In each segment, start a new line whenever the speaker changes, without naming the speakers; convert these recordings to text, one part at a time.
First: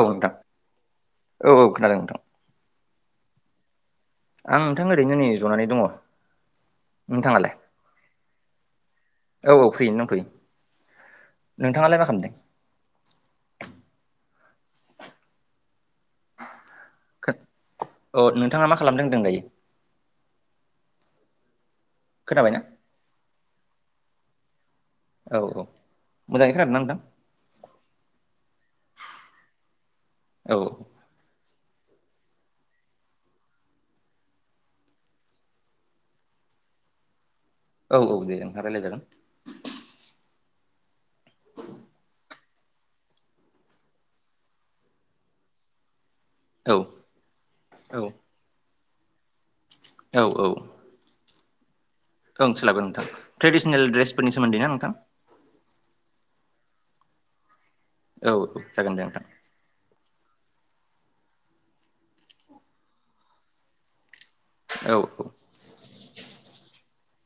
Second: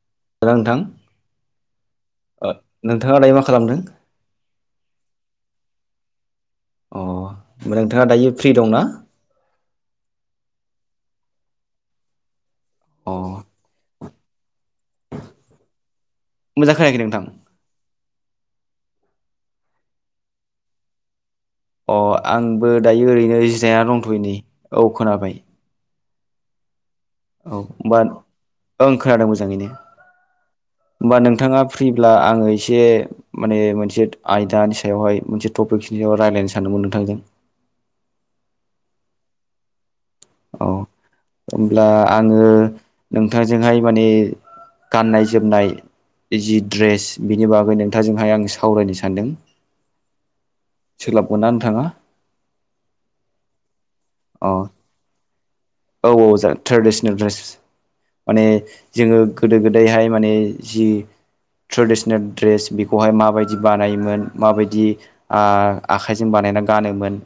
औ नोंथां औ औ खोनादों नोंथां
ओ नोंथाङा दायो मा खालामदों
आं नोंथां ओरैनो नै जनानै दङ
अ
नोंथाङालाय
नोंथाङा दायो फ्रि दंना
औ औ फैय दंथ'यो नोंथाङालाय मा खालामदों
अ मोजां खोनायाखै नोंथां
औ नोंथाङा मा खालामदों होनदों दायो
अ
खोनाबायना
आंबो दायो ओरैनो जिरायना दंथ'यनि औ खोनाबाय
औ औ मोजाङै खोनादों ना नोंथां
औ होमबा ओं खोनादों मोजाङैनो
औ
होमबा नोंथाङा फ्रिब्ला आङो एसे माने मोनसे आयदानि सायावहाय मोनसे टपिकनि सायाव रायलायनो सानदों नोंथांजों
औ औ दे नोंथां रायलायजागोन
औ होमब्ला आङो नोंथांजोंहाय माने गाननाय जोमनाय जि
औ
द्रेस बिनि बागै
औ
नोंथांजोंहाय आं सावरायनो सानदों
औ औ
सोलाबगोन ना नोंथांङा
ओं सोलाबगोन नोंथां ट्रेडिसनेल ड्रेसफोरनि सोमोन्दै
अ
ना नोंथां।
औ जा ट्रेडिसनेल ड्रेस
औ औ
माने
जागोन दे नोंथां
जोङो गोदो-गोदायहाय माने जि ट्रेडिसनेल दड्रेस बेखौहाय माबायदि बानायोमोन माबायदि
औ
आ-आखाइजों बानायना गानोमोन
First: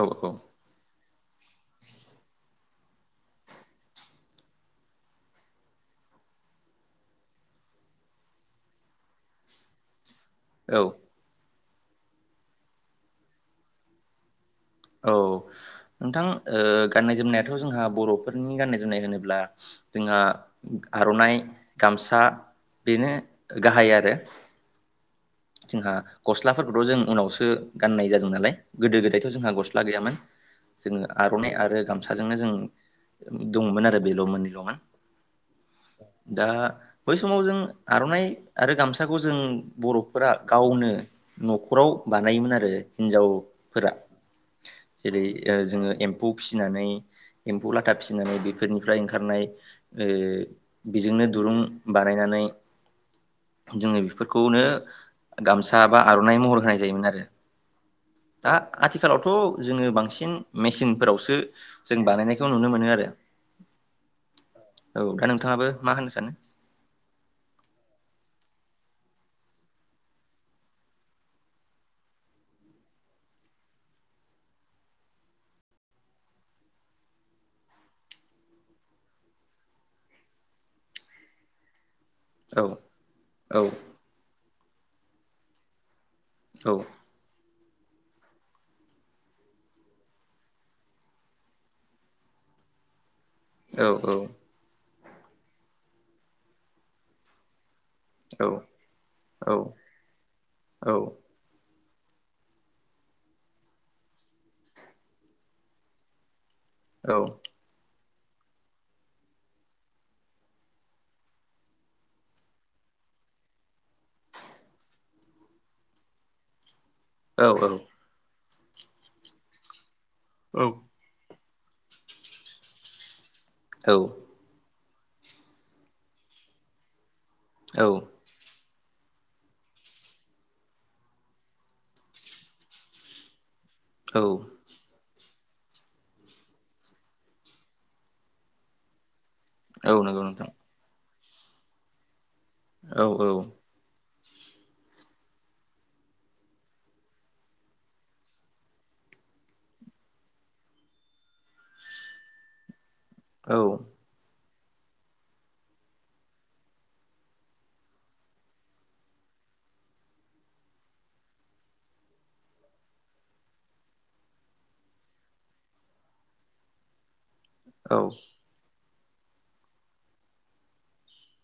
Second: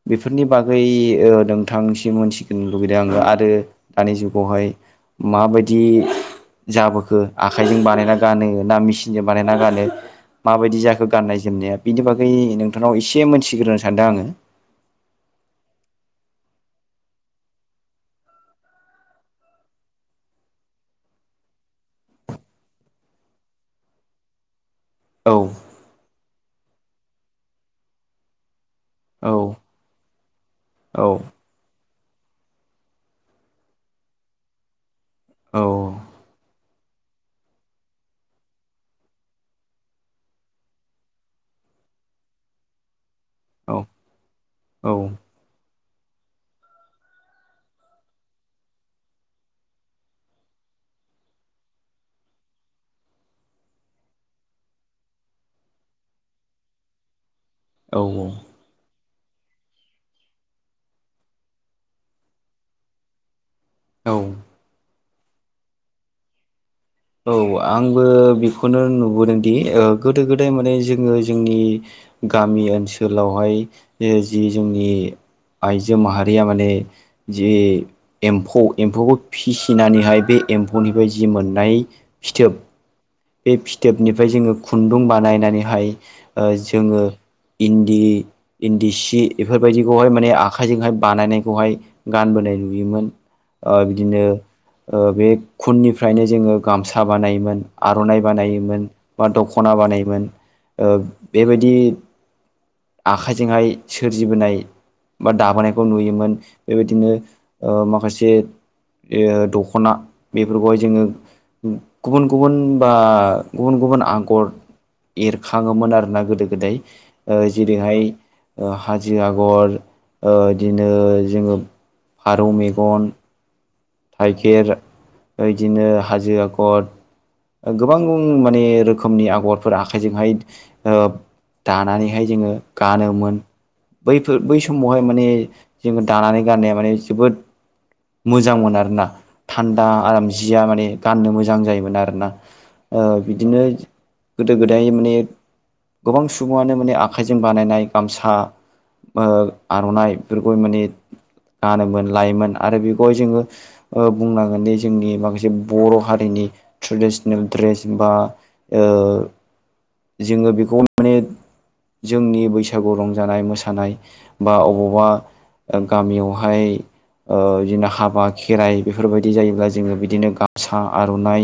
औ
बेफोरनि बागै ओ नोंथांसि मिथिनो लुुबैदों आङो आरो दानि जुगावहाय माबायदि जाबोखो आखाइजों बानायना गानो ना मेसिनजों बानायना गानो माबायदि
औ
जाखो गाननाय-जोमनाया बिनि बागै नोंथांनाव एसे मोनथिग्रोनो सानदों आङो
औ नोंथां गाननाय-जोमनायाथ' जोंहा बर'फोरनि गाननाय जोमनाय होनोब्ला जोंहा आर'नाइ गामसा बेनो गाहाय आरो
औ
जोंहा गस्लाफोरखौथ' जों उनावसो गाननाय जादों नालाय गोदो
औ
गोदायथ' जोंहा गस ला गैयामोन
औ
जोङो आरनाय आरो गाम साजोंनो जों दङमोन आरो बेल' मोननैल'मोन
औ
दा बै समाव जों आर'नाइ आरो गामसाखौ जों बर'फोरा गावनो न'खराव बानायोन आरो
औ
हिजावफोरा
औ
जेरै ओ जोङो एम्फौ फिनानै एम्फौ लाथा फिसिनानै बेफोरनिफ्राय ओंखारनाय ओ बेजोंनो दुरुं बानायनानै
[inaudible]
जोङो बेफोरखौनो गामसा बा आर'नाइ महर होनाय जायोमोन आरो
औ औ
थ' जोङो बांसिन मेसिनफोरावसो जों बानायनायखौ नुनो मोनो आरो
औ
औ दा नोंथाङाबो मा होननो सानो
औ आंबो बेखौनो नुबोदोंदि गोदो गोदाय माने जोङो जोंनि गामि ओनसोलावहाय ओ जि जोंनि आइजो माहारिया माने जि एम्फौ एम्फौखौ फिसिनानैहाय बे एम्फौनिफ्राय जि मोननाय फिथोब
औ
बे
औ
फिथोबनिफ्राय जोङो खुन्दुं बानायनानैहाय ओ
औ
जोङो इन्दि इन्दि सि बेफोरबायदिखौहाय माने आखाइजोंहाय बानायनायखौहाय गानबोनाय नुयोमोन ओ
औ
बिदिनो ओ बे खुननिफ्रायनो जोङो गामसा बानायोमोन। आर'नाइ
औ
बानायोमोन बा
औ
दख'ना बानायोमोन ओ
औ
बेबायदि आखाइजोंहाय सोरजिबोनाय बा दाबोनायखौ नुयोमोन। बेबायदिनो ओ माखासे जे दखना बेफोरखौहाय जोङो गुबुन गु बुन बा गुबुन गुबुन आगर एरखाङोमोन आरोना गोदो-गोदाय ओ जेरैहाय ओ हाजो आगर ओ बिदिनो जोङो फारौ मेगन
औ
थाइखेर ओ बिदिनो हाजो आगर गोबां माने रोखोमनि आगरफोर आखाइजोंहाय ओ दानानैहाय जोङो गानोमोन।
औ
बैफोर बै समावहाय माने जोङो दानानै गाननाया माने जोबोद मोजां मोन आरोना थान्दा
औ नंगौ
आराम
नोंथां
जिया माने गाननो मोजां जायोमोन आरोना ओ
औ औ
बिदिनो गोदो गोदाय माने गोबां सुबुङानो माने आखाइजों बानायनाय गामसा ओ आर'नाइ बेफोरखौ माने गानोमोन लायोमोन आरो बे बेखौहाय जोङो
औ
ओ बुंनांगोनदि जोंनि माखासे बर' हारिनि ट्रेडसन ड्रेस बा ओ जोङो बेखौ माने जोंनि बैसागु रंजानाय मोसानाय बा अबावबा ओ गामियावहाय ओ बिदिनो
औ
हाबा खेराइ बेफोरबायदि जायोब्ला जोङो बिदिनो गामसा आर'नाइ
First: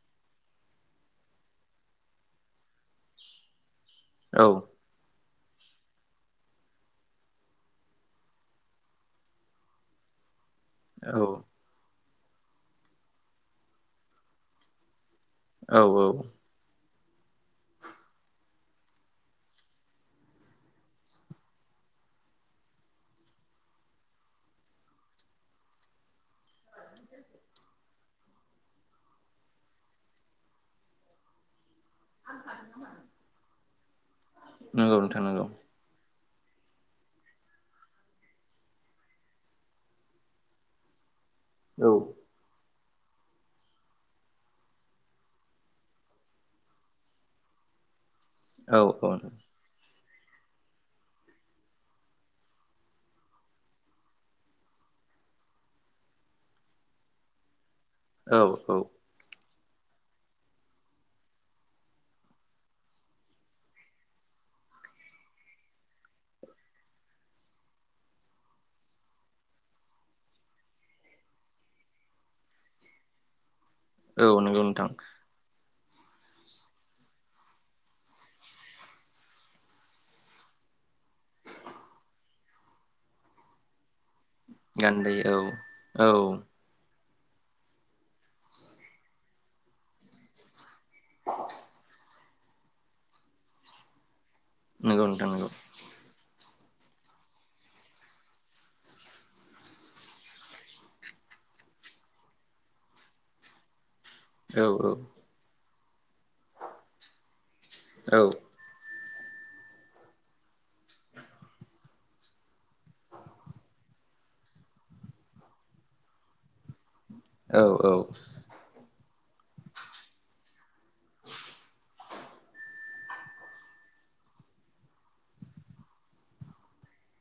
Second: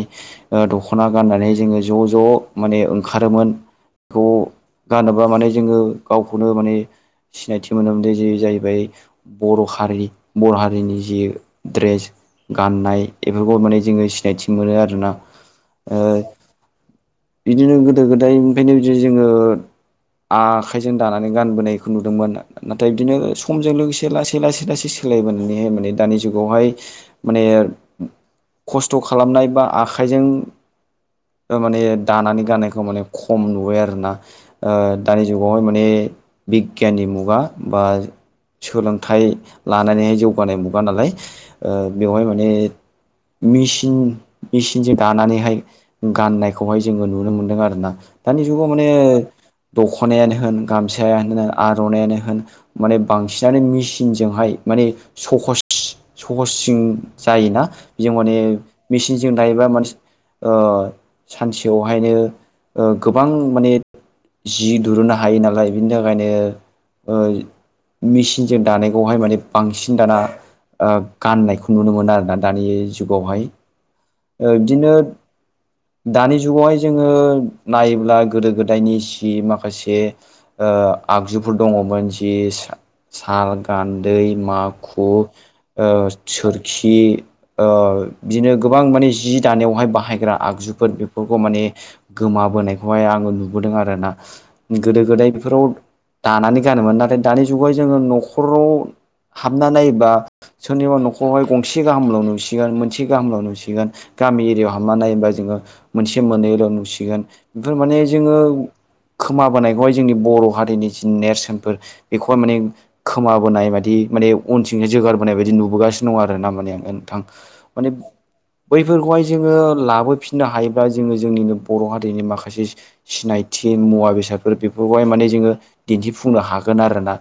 दखना गाननानै जोङो ज' ज' माने ओंखारोमोन बेखौ
औ
गानोमोन माने जोङो गावखौनो माने सिनायथि मोनोमोन जे जाहैबाय बर' हारि बर' हारिनि जि
औ
द्रेस गाननाय बेफोरखौ माने जोङो सिनायथि मोनो आरोना
औ
ओ
औ
बिदिनो गोदो गोदायनिफ्रायनो बिदि जोङो आखाइजों दानानै गानबोनायखौ नुदोंमोन नाथाय बिदिनो समजों लोगोसे लासै लासै लासै सोलायबोनानैय माने दानि जुगावहाय माने खस्थ' खालामनाय बा आखाइजों माने दानानै गाननायखौ माने खम नुबाय आरोना ओ
नंगौ नोंथां
दानि
नंगौ
जुगावहाय माने बिगियाननि मुगा बा सोलोंथाइ लानानैहाय जौगानाय मुगा नालाय ओ
औ
बेवहाय माने मेचिन मेचिनजों दानानै हाय गाननायखौहाय जोङो नुनो मोन्दों आरोना दानि जुगाव
औ
माने
औ
दख' खनायानो होन गामसायानो होन आर'नायानो होन माने बांसिनानो मेचिनजोंहाय माने सहस सहसजों जायोना जों माने
औ औ
मेचिनजों दायोबा मानसि ओ सानसेयावहायनो ओ गोबां माने जि दुरुननो हायो नालाय बिनि थाखायनो ओ मेचिनजों दानायखौहाय माने बांसिन दाना ओ गाननायखौ नुनो मोनो आरोना दानि जुगावहाय।
औ नोंगौ नोंथां।
बिदिनो [inaudible] दानि जुगावहाय जोङो नायोब्ला गोदो गोदायनि सि माखासे ओ आगजुफोर दङमोन जि सा-साल गान दै माखु
गान्दै औ
ओ
औ
सोरखि ओ बिदिनो गोबां माने जि दानायावहाय बाहायग्रा आगजुफोर बेफोरखौ माने गोमाबोनायखौहाय आङो नुबोदों आरोना गोदो
नंगौ नोंथां
गोदाय
नंगौ
बेफोराव दानानै गानोमोन नाथाय दानि जुगावहाय जोङो न'खराव हाबना नायोबा सोरनिबा न'खरावहाय गंसे गाहामल' नुसिगोन मोनसे गाहामल' नुसिगोन। गामि
औ
एरियाव हाबना नायोबा जोङो मोनसे मोननैल' नुसिगोन बेफोर माने
औ
जोङो खोमाबोनायखौहाय जोंनि बर' हारिनि जि नेरसोनफोर बेखौहाय माने खोमाबोनाय बादि माने अनथिंजाय जोगारबोनाय बायदि नुबोगासिनो दं आरोना माने ओन थां
औ
माने बैफोरखौहाय जोङो लाबोफिननो हायोबा जोङो जोंनिनो बर' हारिनि माखासे सि-सिनायथि मुवा बेसादफोर बे फोरखौहाय माने जोङो दिन्थिफुंनो हागोन आरोना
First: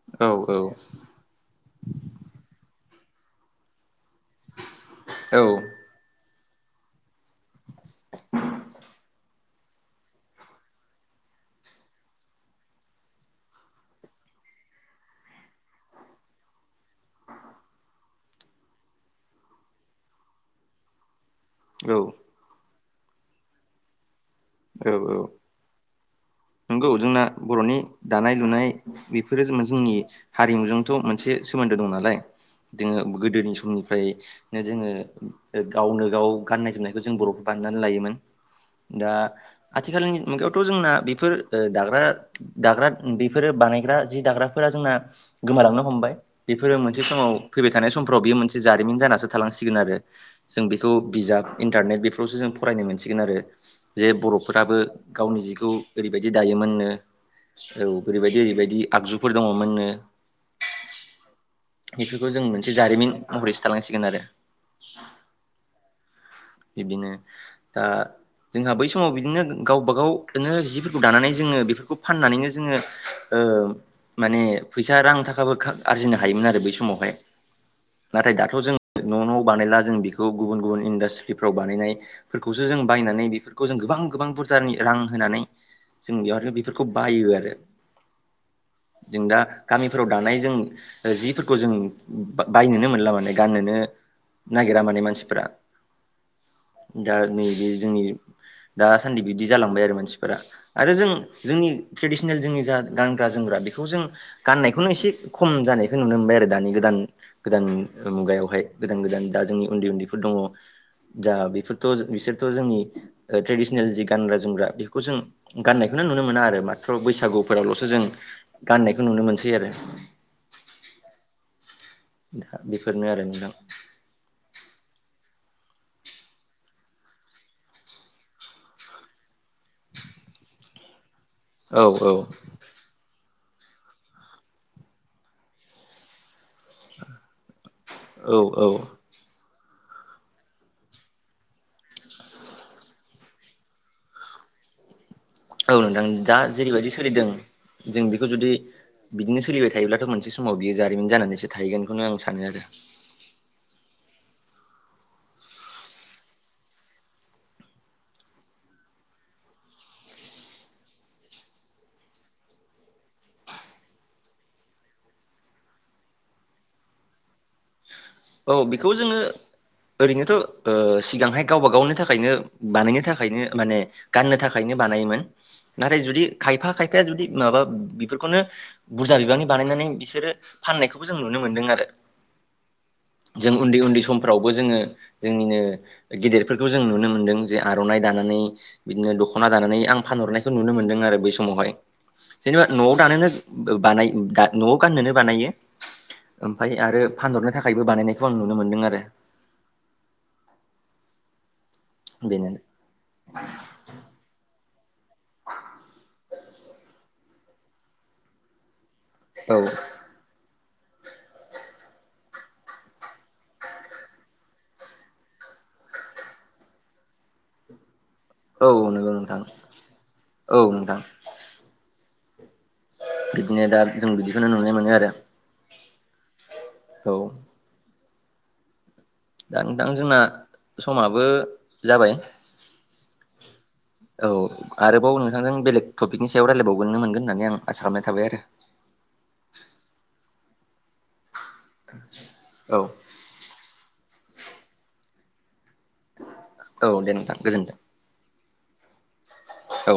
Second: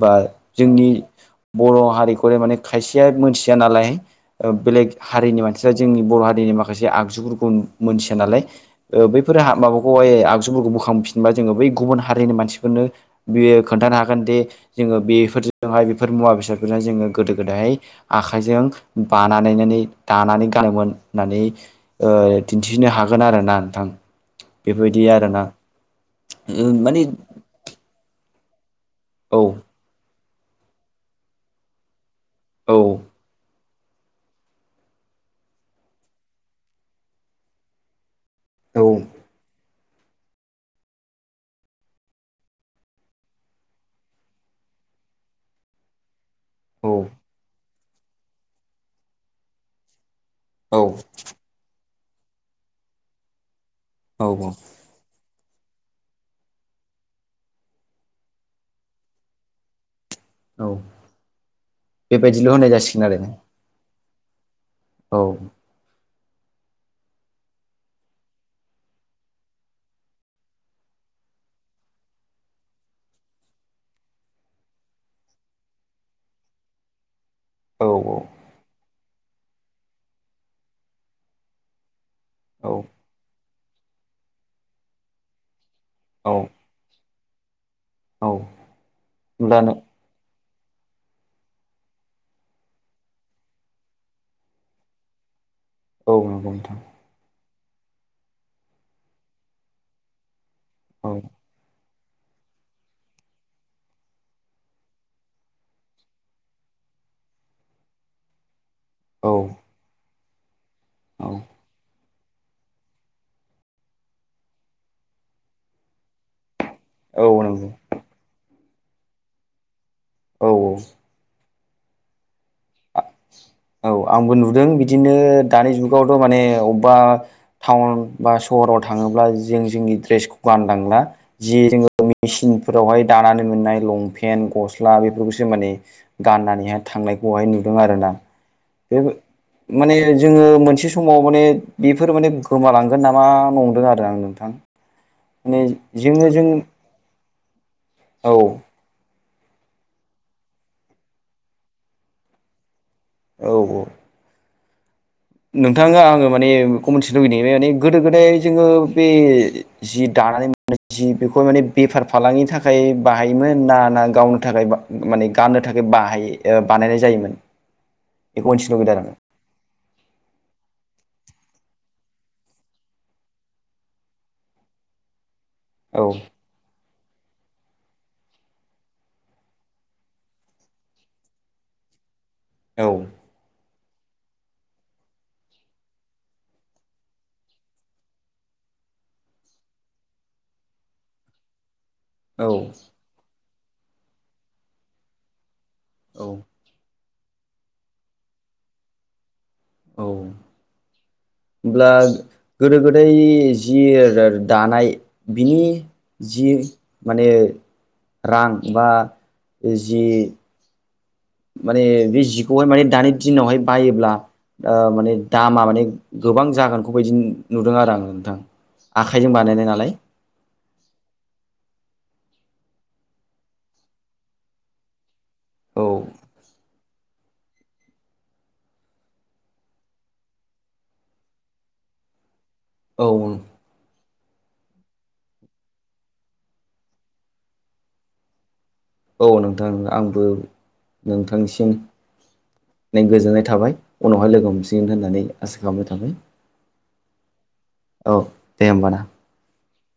बा
औ
जोंनि बर' हारिखौलाय माने खायसेया मोनथिया नालाय ओ बेलेग
औ
हारिनि मानसिफ्रा जोंनि बर' हारिनि माखासे आगजुफोरखौ नु मोनथिया नालाय ओ बैफोर हा माबाखौहाय आगजुफोरखौ बोखांफिनबा जोङो बै गुबुन हारिनि मानसिफोरनो बेयो खोन्थानो हागोन दे जोङो बेफोरजोंहाय बेफोर मुवा बेसादफोरजों जोङो गोदो गोदाय आखाइजों बानानै नानै दानानै गानोमोन होननानै
औ
ओ दिन्थिनो हागोन आरोना नोंथां बेफोरबायदि आरोना।
नोंगौ
माने
जोंना बर'नि दानाय लुनाय
औ
बेफोरो जोंना जोंनि हारिमुजोंथ' मोनसे सोमोन्दो दं नालाय
औ
जोङो गोदोनि समनि ओमफ्राय जोङो ओ गावनो गाव गाननाय जोमनायखौ जों बर' बानायनानै लायोमोन।
औ
दा आथिखालनि मुगायावथ' जोंना बे फोर ओ दाग्रा दाग्रा उम बेफोरो बानायग्रा जि दाग्राफोरा जोंना गोमालांनो हमबाय। बेफोरो मोनसे समाव फैबाय थानाय समफ्राव बेयो मोनसे जारिमिन जानासो थालांसिगोन आरो। जों
औ
बेखौ बिजाब इन्टारनेट बेफोरावसो जों फरायनो मोनसिगोन आरो जे
औ औ
बर'फोराबो गावनि जिखौ ओरैबायदि दायोमोन नो औ ओरैबायदि ओरैबायदि आगजुफोर दङ मोननो
औ
बेफोरखौ जों
बेबायदिल' होनाय
मोनसे
जासिगोन
जारिमिन
आरो
महरैसो थालांसिगोन आरो।
औ।
बिब्दिनो दा जोंहा बै समाव बिदिनो गो गावबा गावनो जिफोरखौ दानानै जोङो बेफोरखौ फाननानैनो जोङो ओ ओ माने फैसा रां थाखाबो खा आरजिनो हायोमोन आरो बै समावहाय।
औ
नाथाय दाथ' जों न' न'आव बानायला जों बेखौ गुबुन गुबुन इन्डास्ट्रिफ्राव बानायनाय फोरखौसो
औ
जों बायनानै बेफोरखौ जों गोबां गोबां बुरजानि रां होनानै जों
औ
बेरादनो बेफोरखौ बायो आरो
औ
जों दा
होमब्लानो
गामिफोराव दानाय जों जिफोरखौ जों बायनोनो मोनला माने गाननोनो नागिरा माने मानसिफोरा।
औ नंगौ नोंथां।
बे जोंनि दासान्दि बिदि जालांबाय आरो मानसिफोरा आरो जों
औ
जोंनि ट्रेडिसिनेल जोंनि जा गानग्रा जोमग्रा बेखौ जों गाननायखौनो एसे खम जानायखौ नुनो मोनबाय आरो दानि गोदान गोदान गोदान मुगायावहाय। गोदान गोदान
औ
दा जोंनि उन्दै उन्दैफोर दङ
औ
दा बेफोरथ' बिसोरथ' जोंनि ट्रेडिसनेल जि गानग्रा जोमग्रा बेखौ जों गाननायखौनो नुनो मोना आरो दा थ'
औ नंगौ
बैसागुफोरावल'सो जों गाननायखौ नुनो मोनसै आरो
औ औ
दा बेफोरनो आरो नोंथां
औ आंबो नुदों बि दिनो दानि जुगावथ' माने अबेबा टाउन बा सहराव थाङोब्ला जों जों द्रेसखौ गानलांला जि
औ
जोङो
औ
मेसिनफोराव हाय दानानै मोननाय लंपेन गस्ला बेफोरखौसो माने गाननानैहाय थांनायखौहाय नु यो आरोना
औ औ
बे-बे माने जोङो मोनसे समाव माने बेफोर माने गोमालांगोन नामा नंदों आरो आं नोंथां। [unintelligible]
औ नोंथां
जोङो
दा
जों
जेरैबायदि सोलिदों जों बेखौ
औ
जुदि ' बिदिनो सोलिबाय थायोब्लाथ' मोनसे समाव बियो जारिमिन जानानैसो थाहैगोनखौनो आं सानो आरो।
औ औ नोंथाङा आङो माने बेखौ मोनथिनो लुबैनाय माने गोदो गोदाय जोङो बे जि दा हालालै नोंजो जि बेखौ माने बेफार फालांगिनि थाखाय बाहायोमोन ना ना गावनो थाखाय बा माने गाननो थाखा ब बानायनाय जायोमोन?
औ
मिथिनो
बेखौ
लुगैदों
जोङो ओरैनोथ' ओ सिगांहाय गावबा गावनि थाखाय नो बानायनो थाखायनो माने गाननो थाखायनो बानायोमोन नाथाय
आरो
जुदि खायफा खायफाा खायफाया जुदि माबा बेफोरखौनो बुरजा बिबांनि बानायनानै बिसोरो फाननायखौबो जों नुनो मोन्दों आरो
[unintelligible]
जों उन्दै उन्दै समफ्रावबो जोङो जोंनिनो गेदेरफोरखौ जों नुनो मोनदों जे आर'नाइ दानानै बिदि दख'ना दानानै आं फानहरनायखौ नुनो मोन्दों आरो बै समावहाय
औ
जेनेबा न'आव दानोनो बानाय न'आव गाननोनो बानायो।
औ
ओमफाय आरो फानहरनो थाखायबो बानायनायखौ आं नुनो मोनदों आरो।
होमब्ला
बेनो
गोदो गोदाय जि दानाय बिनि जि माने रां बा
औ
जि माने बे जिखौहाय माने दानि दिनावहाय बायोब्ला ओ माने दामा माने गोबां जागोनखौ बायदि नुदों आरो आं। थां।
औ नंगौ
आखजों
नोंथां
बानायनाय नालाय।
औ नोंथां बिदिनो दा जों बिदिखौनो नुनो मोनो आरो।
औ।
औ। दा नोंथां जोंना समाबो जाबाय
औ
औ आरोबाव नोंथांजों बेलेग टपिकनि सायाव रायजलायबावगोनो मोनगोन होननानै आं आसा खालामनाय थाबाय आरो।
औ नोंथां आंबो नोंथांनिसिम
औ
सिम गोजोननाय थाबाय उनावहाय लोगो हमसिनगोन होननानै आसा बावनाय थाबाय
औ दे नोंथां गोजोन्थों
औ दे होमब ना?
औ।